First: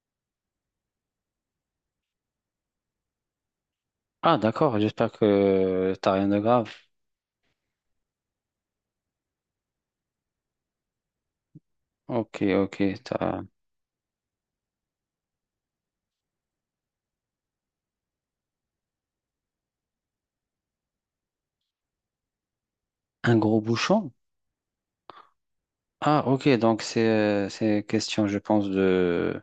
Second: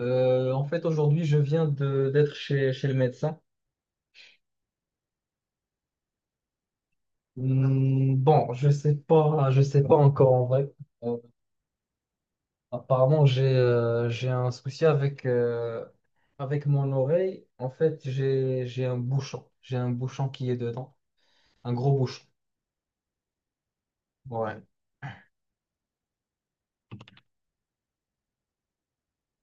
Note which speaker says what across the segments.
Speaker 1: En fait, aujourd'hui, je viens de d'être chez, chez le médecin.
Speaker 2: Ah, d'accord, j'espère que t'as rien de grave.
Speaker 1: Hmm, bon, je sais pas encore en vrai. Euh,
Speaker 2: Ok, ok,
Speaker 1: apparemment,
Speaker 2: t'as
Speaker 1: j'ai un souci avec avec mon oreille. En fait, j'ai un bouchon, j'ai un bouchon qui est dedans, un gros bouchon.
Speaker 2: un gros bouchon.
Speaker 1: Ouais.
Speaker 2: Ah, ok, donc c'est question, je pense, de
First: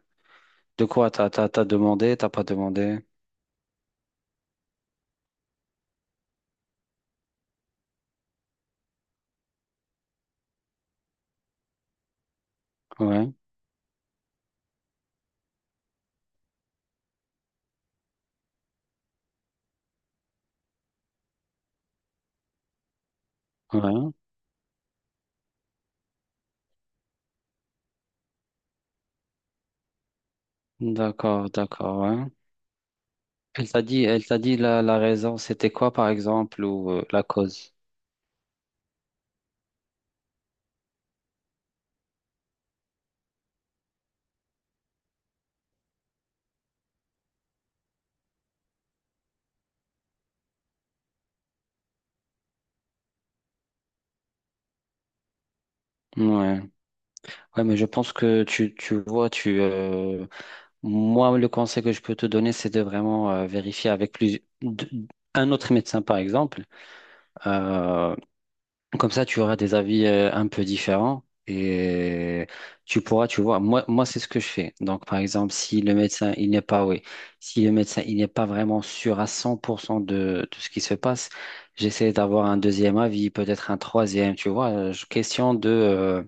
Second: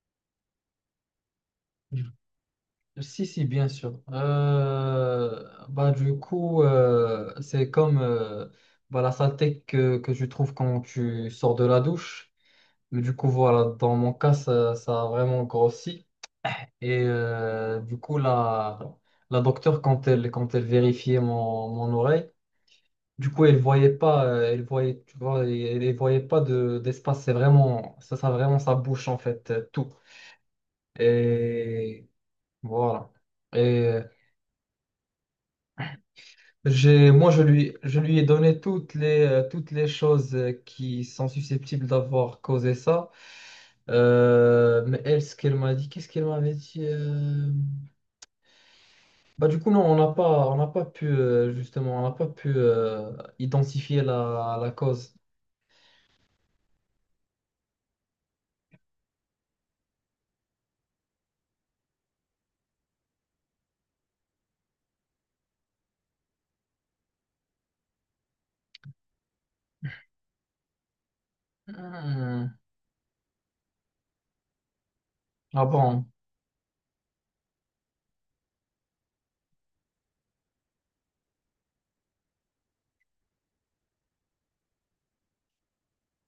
Speaker 2: t'as pas demandé.
Speaker 1: Si, si, bien sûr. Bah, du coup, c'est comme bah, la saleté que tu trouves quand tu sors de la douche. Mais du coup,
Speaker 2: Ouais,
Speaker 1: voilà, dans mon cas, ça a vraiment grossi. Et du coup, la docteure, quand elle vérifiait mon, mon oreille, du coup, elle voyait
Speaker 2: ouais.
Speaker 1: pas, elle voyait, tu vois, elle, elle voyait pas de, d'espace. C'est vraiment, ça vraiment sa bouche, en fait, tout.
Speaker 2: D'accord, d'accord,
Speaker 1: Et
Speaker 2: ouais.
Speaker 1: voilà. Et euh,
Speaker 2: Elle t'a dit la raison, c'était quoi, par exemple, ou
Speaker 1: j'ai,
Speaker 2: la
Speaker 1: moi,
Speaker 2: cause?
Speaker 1: je lui ai donné toutes les choses qui sont susceptibles d'avoir causé ça. Mais elle, ce qu'elle m'a dit, qu'est-ce qu'elle m'avait dit? Bah, du coup, non, on n'a pas pu, justement, on n'a pas pu identifier la, la cause.
Speaker 2: Ouais. Ouais, mais je pense que tu vois, moi, le conseil que je peux te donner, c'est de vraiment vérifier avec un autre médecin, par exemple. Euh, Comme ça, tu auras des avis un peu différents. Et
Speaker 1: Hmm.
Speaker 2: tu pourras, tu vois, moi c'est ce que je fais. Donc, par exemple,
Speaker 1: Ah
Speaker 2: si le
Speaker 1: bon.
Speaker 2: médecin, il n'est pas, oui, si le médecin, il n'est pas vraiment sûr à 100% de ce qui se passe, j'essaie d'avoir un deuxième avis, peut-être un troisième, tu vois, question de,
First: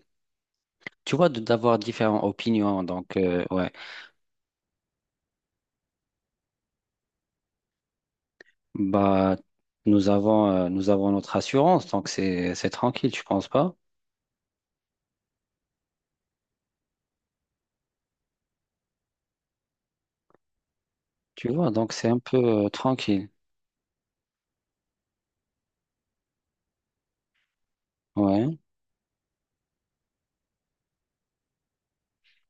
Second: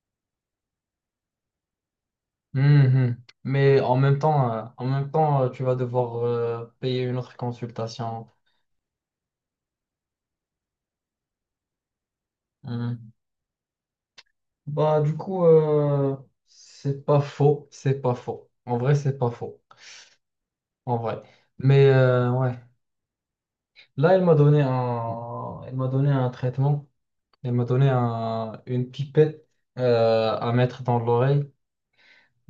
Speaker 2: tu vois, d'avoir différentes opinions. Donc,
Speaker 1: Mhm.
Speaker 2: ouais,
Speaker 1: Mais en même temps, tu vas devoir payer une autre consultation.
Speaker 2: bah, nous avons notre assurance, donc c'est
Speaker 1: Hmm.
Speaker 2: tranquille, tu penses pas?
Speaker 1: Bah, du coup, c'est pas faux, c'est pas faux. En vrai, c'est pas faux, en vrai.
Speaker 2: Tu vois,
Speaker 1: Mais
Speaker 2: donc c'est un peu
Speaker 1: ouais,
Speaker 2: tranquille.
Speaker 1: là, elle m'a donné un, elle m'a donné un traitement, elle m'a donné
Speaker 2: Ouais,
Speaker 1: un, une pipette à mettre dans l'oreille.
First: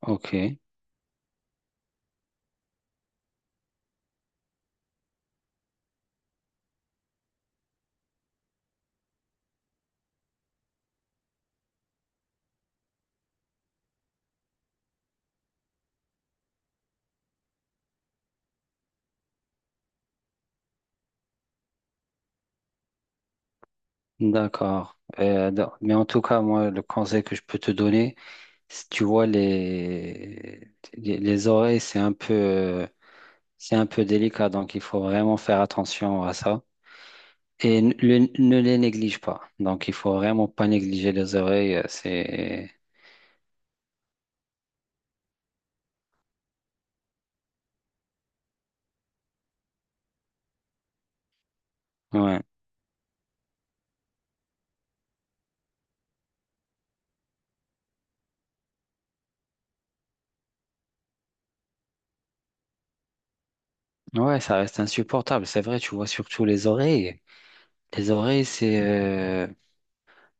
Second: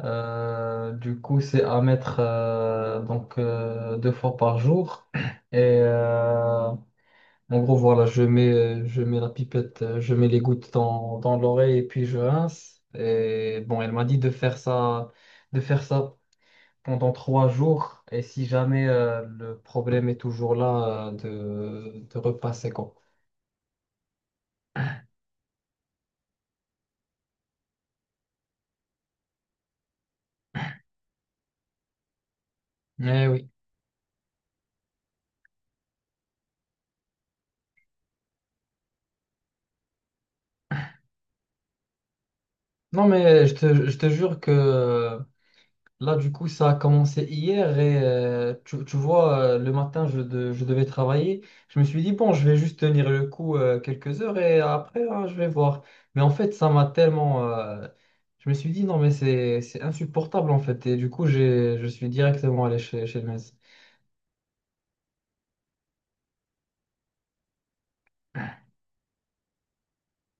Speaker 2: ok.
Speaker 1: Du coup, c'est à mettre donc deux fois par jour. Et en gros, voilà, je mets la pipette, je mets les gouttes dans, dans l'oreille et puis je rince. Et bon, elle m'a dit de faire ça pendant trois jours. Et si jamais le problème est toujours là, de repasser quoi.
Speaker 2: D'accord. Non, mais en tout cas, moi, le conseil que je peux te donner, si tu vois les oreilles,
Speaker 1: Eh oui.
Speaker 2: c'est un peu délicat, donc il faut vraiment faire attention à ça. Et ne les néglige pas. Donc il faut vraiment pas négliger les oreilles. C'est,
Speaker 1: Non, mais je te jure que là, du coup, ça a commencé hier et tu, tu vois, le matin, je, je devais travailler. Je me suis dit, bon,
Speaker 2: ouais,
Speaker 1: je vais juste tenir le coup quelques heures et après, hein, je vais voir. Mais en fait, ça m'a tellement... je me suis dit, non, mais c'est insupportable, en fait. Et du coup, j'ai, je suis directement allé chez, chez le médecin.
Speaker 2: ouais, ça reste insupportable. C'est vrai, tu vois surtout les oreilles. Les oreilles, c'est,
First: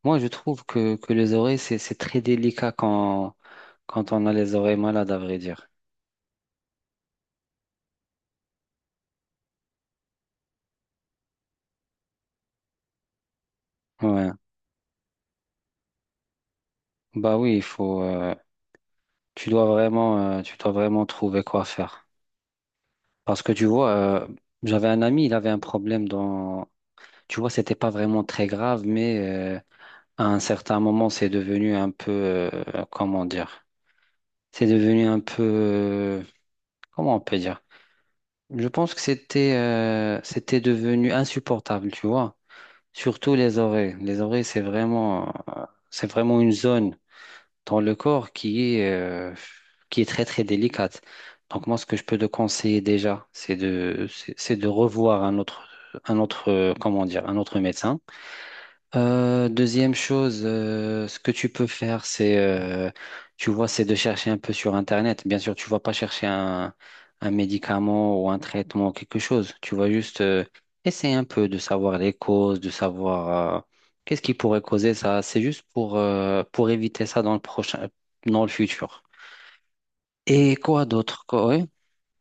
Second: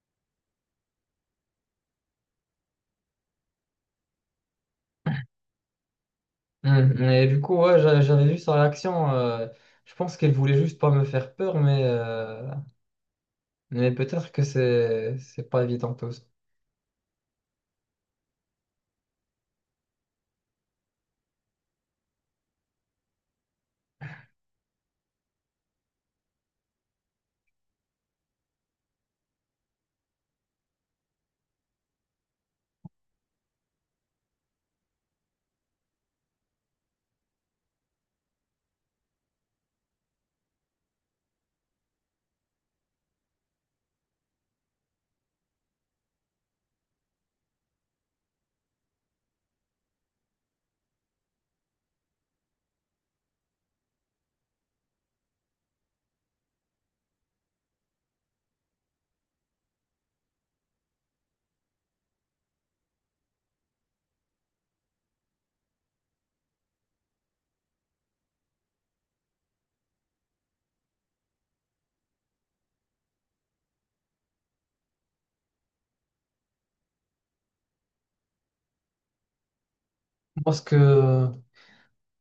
Speaker 2: moi, je trouve que les oreilles, c'est très délicat quand, quand on a les oreilles malades, à vrai dire.
Speaker 1: Hum. Et du coup, ouais, j'avais vu sa réaction. Je pense qu'elle voulait juste pas me faire peur, mais peut-être
Speaker 2: Ouais.
Speaker 1: que c'est pas évident tout ça.
Speaker 2: Bah oui, il faut, tu dois vraiment trouver quoi faire. Parce que tu vois, j'avais un ami, il avait un problème dans, tu vois, c'était pas vraiment très grave, mais à un certain moment, c'est devenu un peu, comment dire, c'est devenu un peu, comment on peut dire? Je pense que c'était, c'était devenu insupportable, tu vois. Surtout les oreilles. Les oreilles, euh, c'est vraiment une zone dans le corps qui est très très délicate. Donc moi, ce que je peux te conseiller déjà, c'est de revoir un autre, comment dire, un autre médecin. Deuxième chose, ce que tu peux faire, c'est, tu vois, c'est de chercher un peu sur Internet. Bien sûr, tu vas pas chercher un médicament ou un traitement, quelque chose. Tu vas juste essayer un peu de savoir les causes, de savoir qu'est-ce qui pourrait causer ça. C'est juste pour éviter ça dans le prochain, dans le futur. Et
Speaker 1: Parce
Speaker 2: quoi d'autre?
Speaker 1: que...
Speaker 2: Quoi, ouais.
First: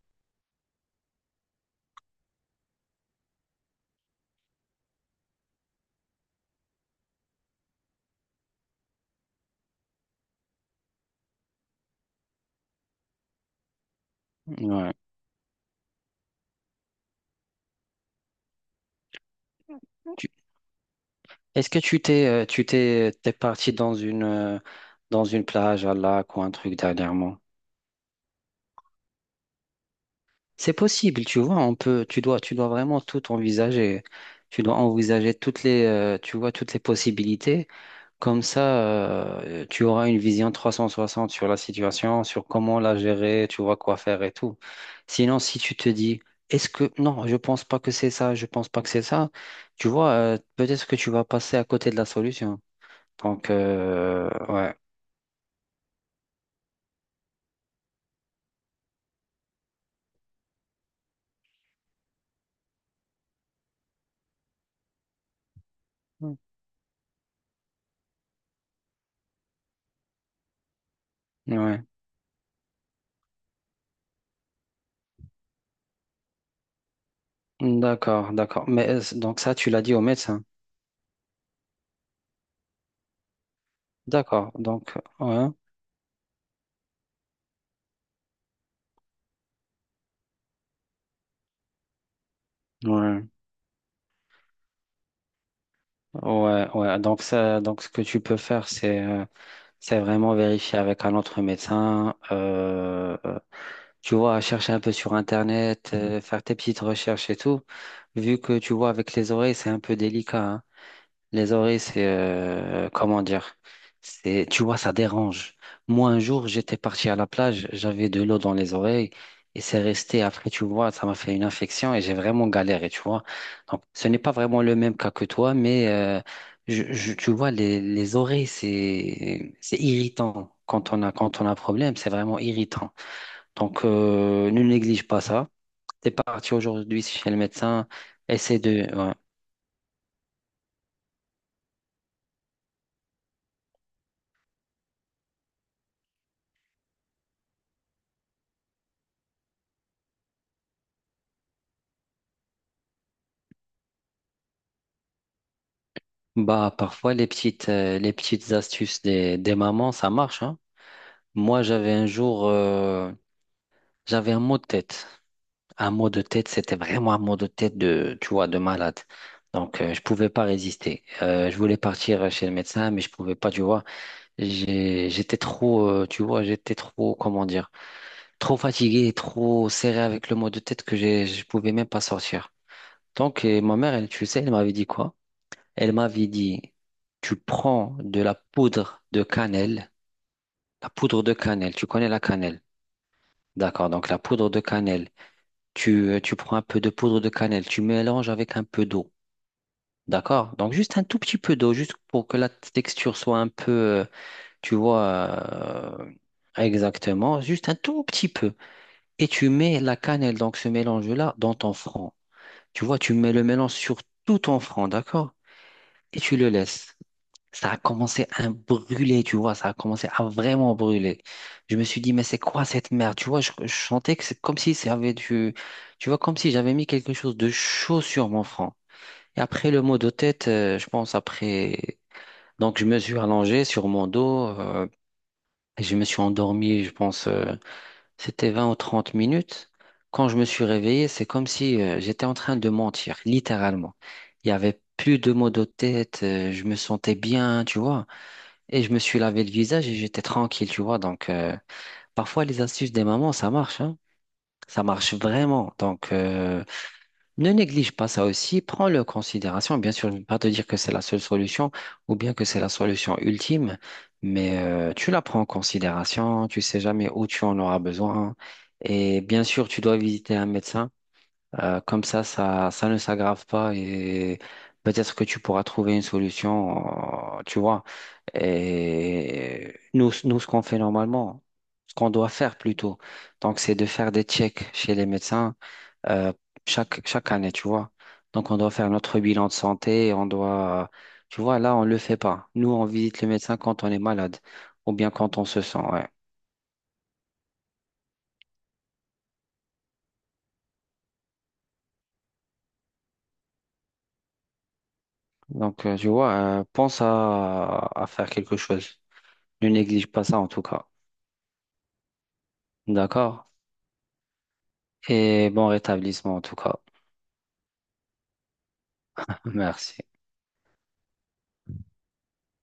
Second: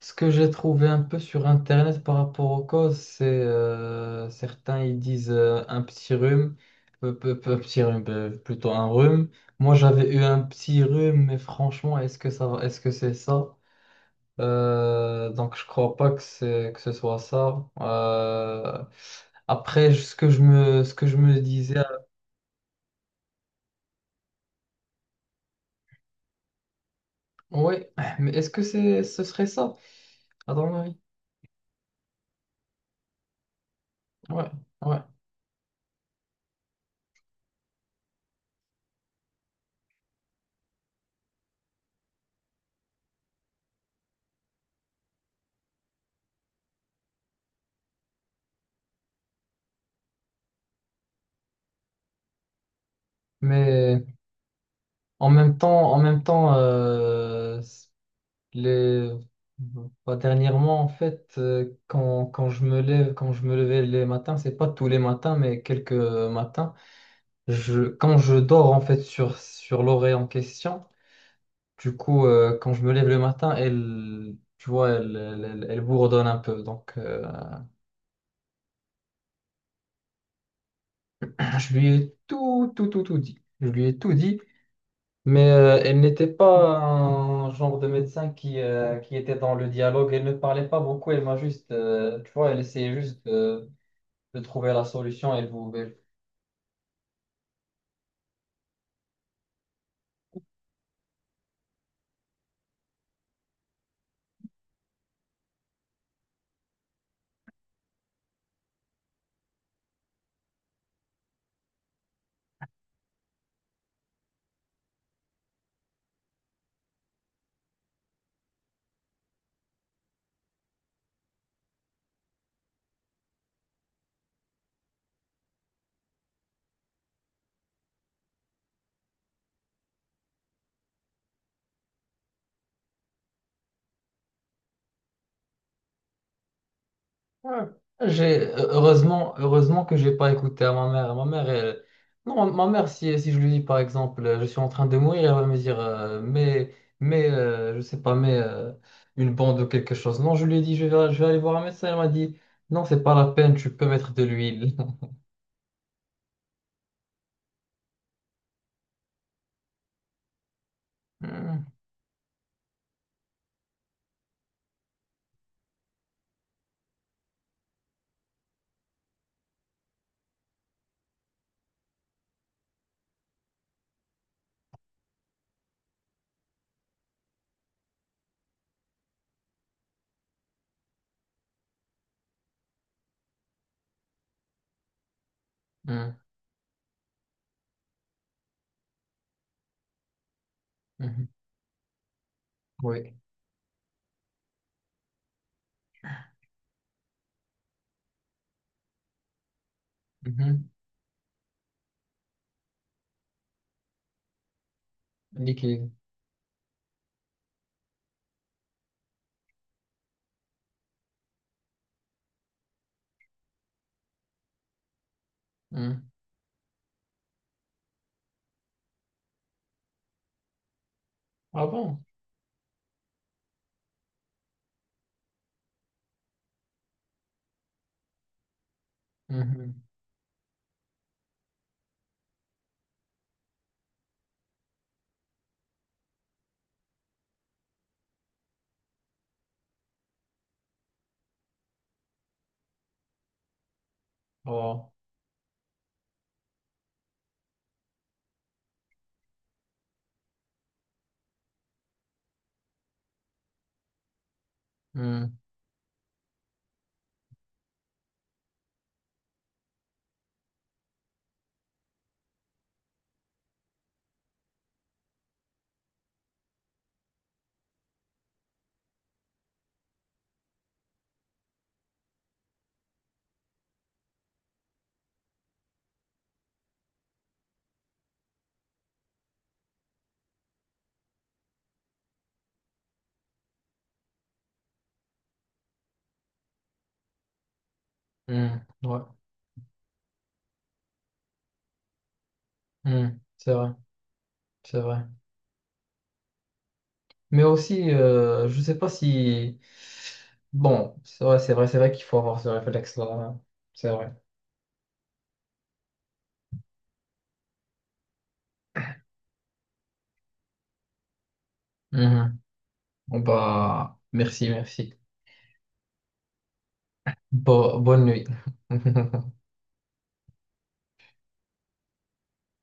Speaker 1: ce que j'ai trouvé un peu sur Internet par rapport aux causes, c'est certains ils disent un petit rhume, petit rhume, plutôt un rhume. Moi j'avais eu un petit rhume, mais franchement, est-ce que ça, est-ce que c'est ça?
Speaker 2: Ouais.
Speaker 1: Donc je crois pas que c'est que ce soit ça. Après, ce
Speaker 2: Tu-
Speaker 1: que je me, ce que je me
Speaker 2: Est-ce
Speaker 1: disais,
Speaker 2: que t'es parti dans une plage à lac ou un truc dernièrement?
Speaker 1: oui, mais est-ce que c'est, ce serait ça? Attends,
Speaker 2: C'est
Speaker 1: Marie.
Speaker 2: possible, tu vois, on peut, tu dois vraiment tout envisager.
Speaker 1: Ouais,
Speaker 2: Tu dois
Speaker 1: ouais.
Speaker 2: envisager toutes les, tu vois, toutes les possibilités. Comme ça, tu auras une vision 360 sur la situation, sur comment la gérer, tu vois quoi faire et tout. Sinon, si tu te dis, est-ce que, non, je pense pas que c'est ça, je pense pas que c'est ça, tu vois, peut-être que tu vas passer à côté de la solution. Donc,
Speaker 1: Mais
Speaker 2: ouais.
Speaker 1: en même temps, les... bah, dernièrement, en fait, quand, quand je me lève, quand je me levais les matins, c'est pas tous les matins, mais quelques matins, je, quand je dors en fait sur, sur l'oreille en question,
Speaker 2: Mm. Ouais,
Speaker 1: du coup, quand je me lève le matin, elle, tu vois, elle, elle, elle bourdonne un peu. Donc,
Speaker 2: d'accord, d'accord. Mais donc ça, tu l'as dit au médecin.
Speaker 1: je lui ai tout, tout, tout, tout dit. Je lui ai tout dit,
Speaker 2: D'accord, donc, ouais.
Speaker 1: mais elle n'était pas un genre de médecin qui était dans le dialogue. Elle ne parlait pas beaucoup, elle m'a juste, tu vois, elle essayait juste
Speaker 2: Ouais,
Speaker 1: de trouver la solution et vous. Et-
Speaker 2: ouais, ouais. Donc ça, donc ce que tu peux faire, c'est vraiment vérifier avec un autre médecin. Tu vois, chercher un peu sur Internet, faire tes petites recherches et tout. Vu que tu vois avec les oreilles, c'est un peu délicat, hein. Les oreilles, c'est comment dire? C'est, tu vois, ça dérange. Moi, un jour, j'étais parti à la plage, j'avais de l'eau dans les oreilles et c'est resté. Après, tu vois, ça m'a fait une infection et j'ai vraiment galéré, tu vois. Donc, ce n'est pas vraiment le même cas que toi, mais tu vois, les oreilles, c'est irritant. Quand on a un problème, c'est vraiment irritant. Donc, ne néglige pas ça. T'es parti aujourd'hui chez le
Speaker 1: Ouais.
Speaker 2: médecin,
Speaker 1: J'ai
Speaker 2: essaie de. Ouais.
Speaker 1: heureusement que j'ai pas écouté à ma mère. Ma mère elle- non ma mère si, si je lui dis par exemple je suis en train de mourir elle va me dire mais mais je sais pas mais une bande ou quelque chose. Non je lui ai dit je vais aller voir un médecin elle m'a dit non c'est pas la peine tu peux mettre de l'huile.
Speaker 2: Bah, parfois, les petites astuces des mamans, ça marche, hein. Moi,
Speaker 1: Mhm,
Speaker 2: j'avais un jour, j'avais un mot de tête. Un mot de tête, c'était vraiment un mot de tête de, tu vois, de malade. Donc, je pouvais pas résister. Je voulais partir chez le médecin, mais je pouvais pas, tu vois. J'étais trop, tu vois, j'étais trop, comment dire, trop fatigué, trop serré avec le mot de tête que j'ai, je pouvais même pas sortir. Donc, et ma mère, elle, tu sais, elle m'avait dit quoi? Elle
Speaker 1: mhm,
Speaker 2: m'avait dit, tu prends de la poudre de cannelle, la poudre
Speaker 1: mhm.
Speaker 2: de cannelle, tu connais la cannelle.
Speaker 1: Oui.
Speaker 2: D'accord, donc la poudre de cannelle, tu prends un peu de poudre de cannelle, tu mélanges avec un peu d'eau. D'accord?
Speaker 1: Mhm.
Speaker 2: Donc juste un tout petit peu d'eau, juste pour que la texture soit un peu, tu
Speaker 1: Liquide.
Speaker 2: vois, exactement, juste un tout petit peu. Et tu mets la cannelle, donc ce mélange-là, dans ton front. Tu vois, tu mets le mélange sur tout ton front, d'accord?
Speaker 1: Mhm.
Speaker 2: Et tu le laisses. Ça a commencé à brûler, tu vois, ça a commencé à vraiment brûler.
Speaker 1: Ah
Speaker 2: Je me suis
Speaker 1: bon?
Speaker 2: dit, mais c'est quoi cette merde? Tu vois, je sentais que c'est comme si j'avais du, tu vois, comme si j'avais mis quelque chose de chaud sur mon front. Et après
Speaker 1: Mhm.
Speaker 2: le mot de tête, je pense après, donc je me suis allongé sur mon dos, et je me suis endormi, je pense, c'était 20 ou 30 minutes. Quand je me suis réveillé, c'est comme si, j'étais en train de mentir, littéralement. Il y avait
Speaker 1: Oh.
Speaker 2: plus de maux de tête, je me sentais bien, tu vois. Et je me suis lavé le visage et j'étais tranquille, tu vois. Donc, parfois, les astuces des mamans, ça marche, hein. Ça marche
Speaker 1: Mhm,
Speaker 2: vraiment. Donc, ne néglige pas ça aussi. Prends-le en considération. Bien sûr, je ne vais pas te dire que c'est la seule solution ou bien que c'est la solution ultime, mais tu la prends en considération. Tu sais jamais où tu en auras besoin. Et bien sûr, tu dois visiter un médecin comme ça, ça ne s'aggrave pas et peut-être que tu pourras trouver une solution, tu vois. Et nous, ce qu'on fait normalement, ce qu'on doit faire plutôt, donc c'est de faire des checks chez les médecins euh, chaque, chaque année, tu vois. Donc on
Speaker 1: mhm.
Speaker 2: doit faire
Speaker 1: Ouais.
Speaker 2: notre bilan de santé, on doit, tu vois, là, on ne le fait pas. Nous, on
Speaker 1: Mhm.
Speaker 2: visite le
Speaker 1: C'est
Speaker 2: médecin
Speaker 1: vrai,
Speaker 2: quand on est malade
Speaker 1: c'est
Speaker 2: ou
Speaker 1: vrai.
Speaker 2: bien quand on se sent, ouais.
Speaker 1: Mais aussi, je sais pas si... bon, c'est vrai, c'est vrai, c'est vrai qu'il faut avoir ce réflexe-là, hein. C'est vrai.
Speaker 2: Donc, tu vois, pense à faire quelque chose. Ne néglige pas ça en tout cas.
Speaker 1: Mhm. Bon,
Speaker 2: D'accord.
Speaker 1: bah, merci, merci.
Speaker 2: Et bon rétablissement en tout cas.
Speaker 1: Bonne nuit.
Speaker 2: Merci.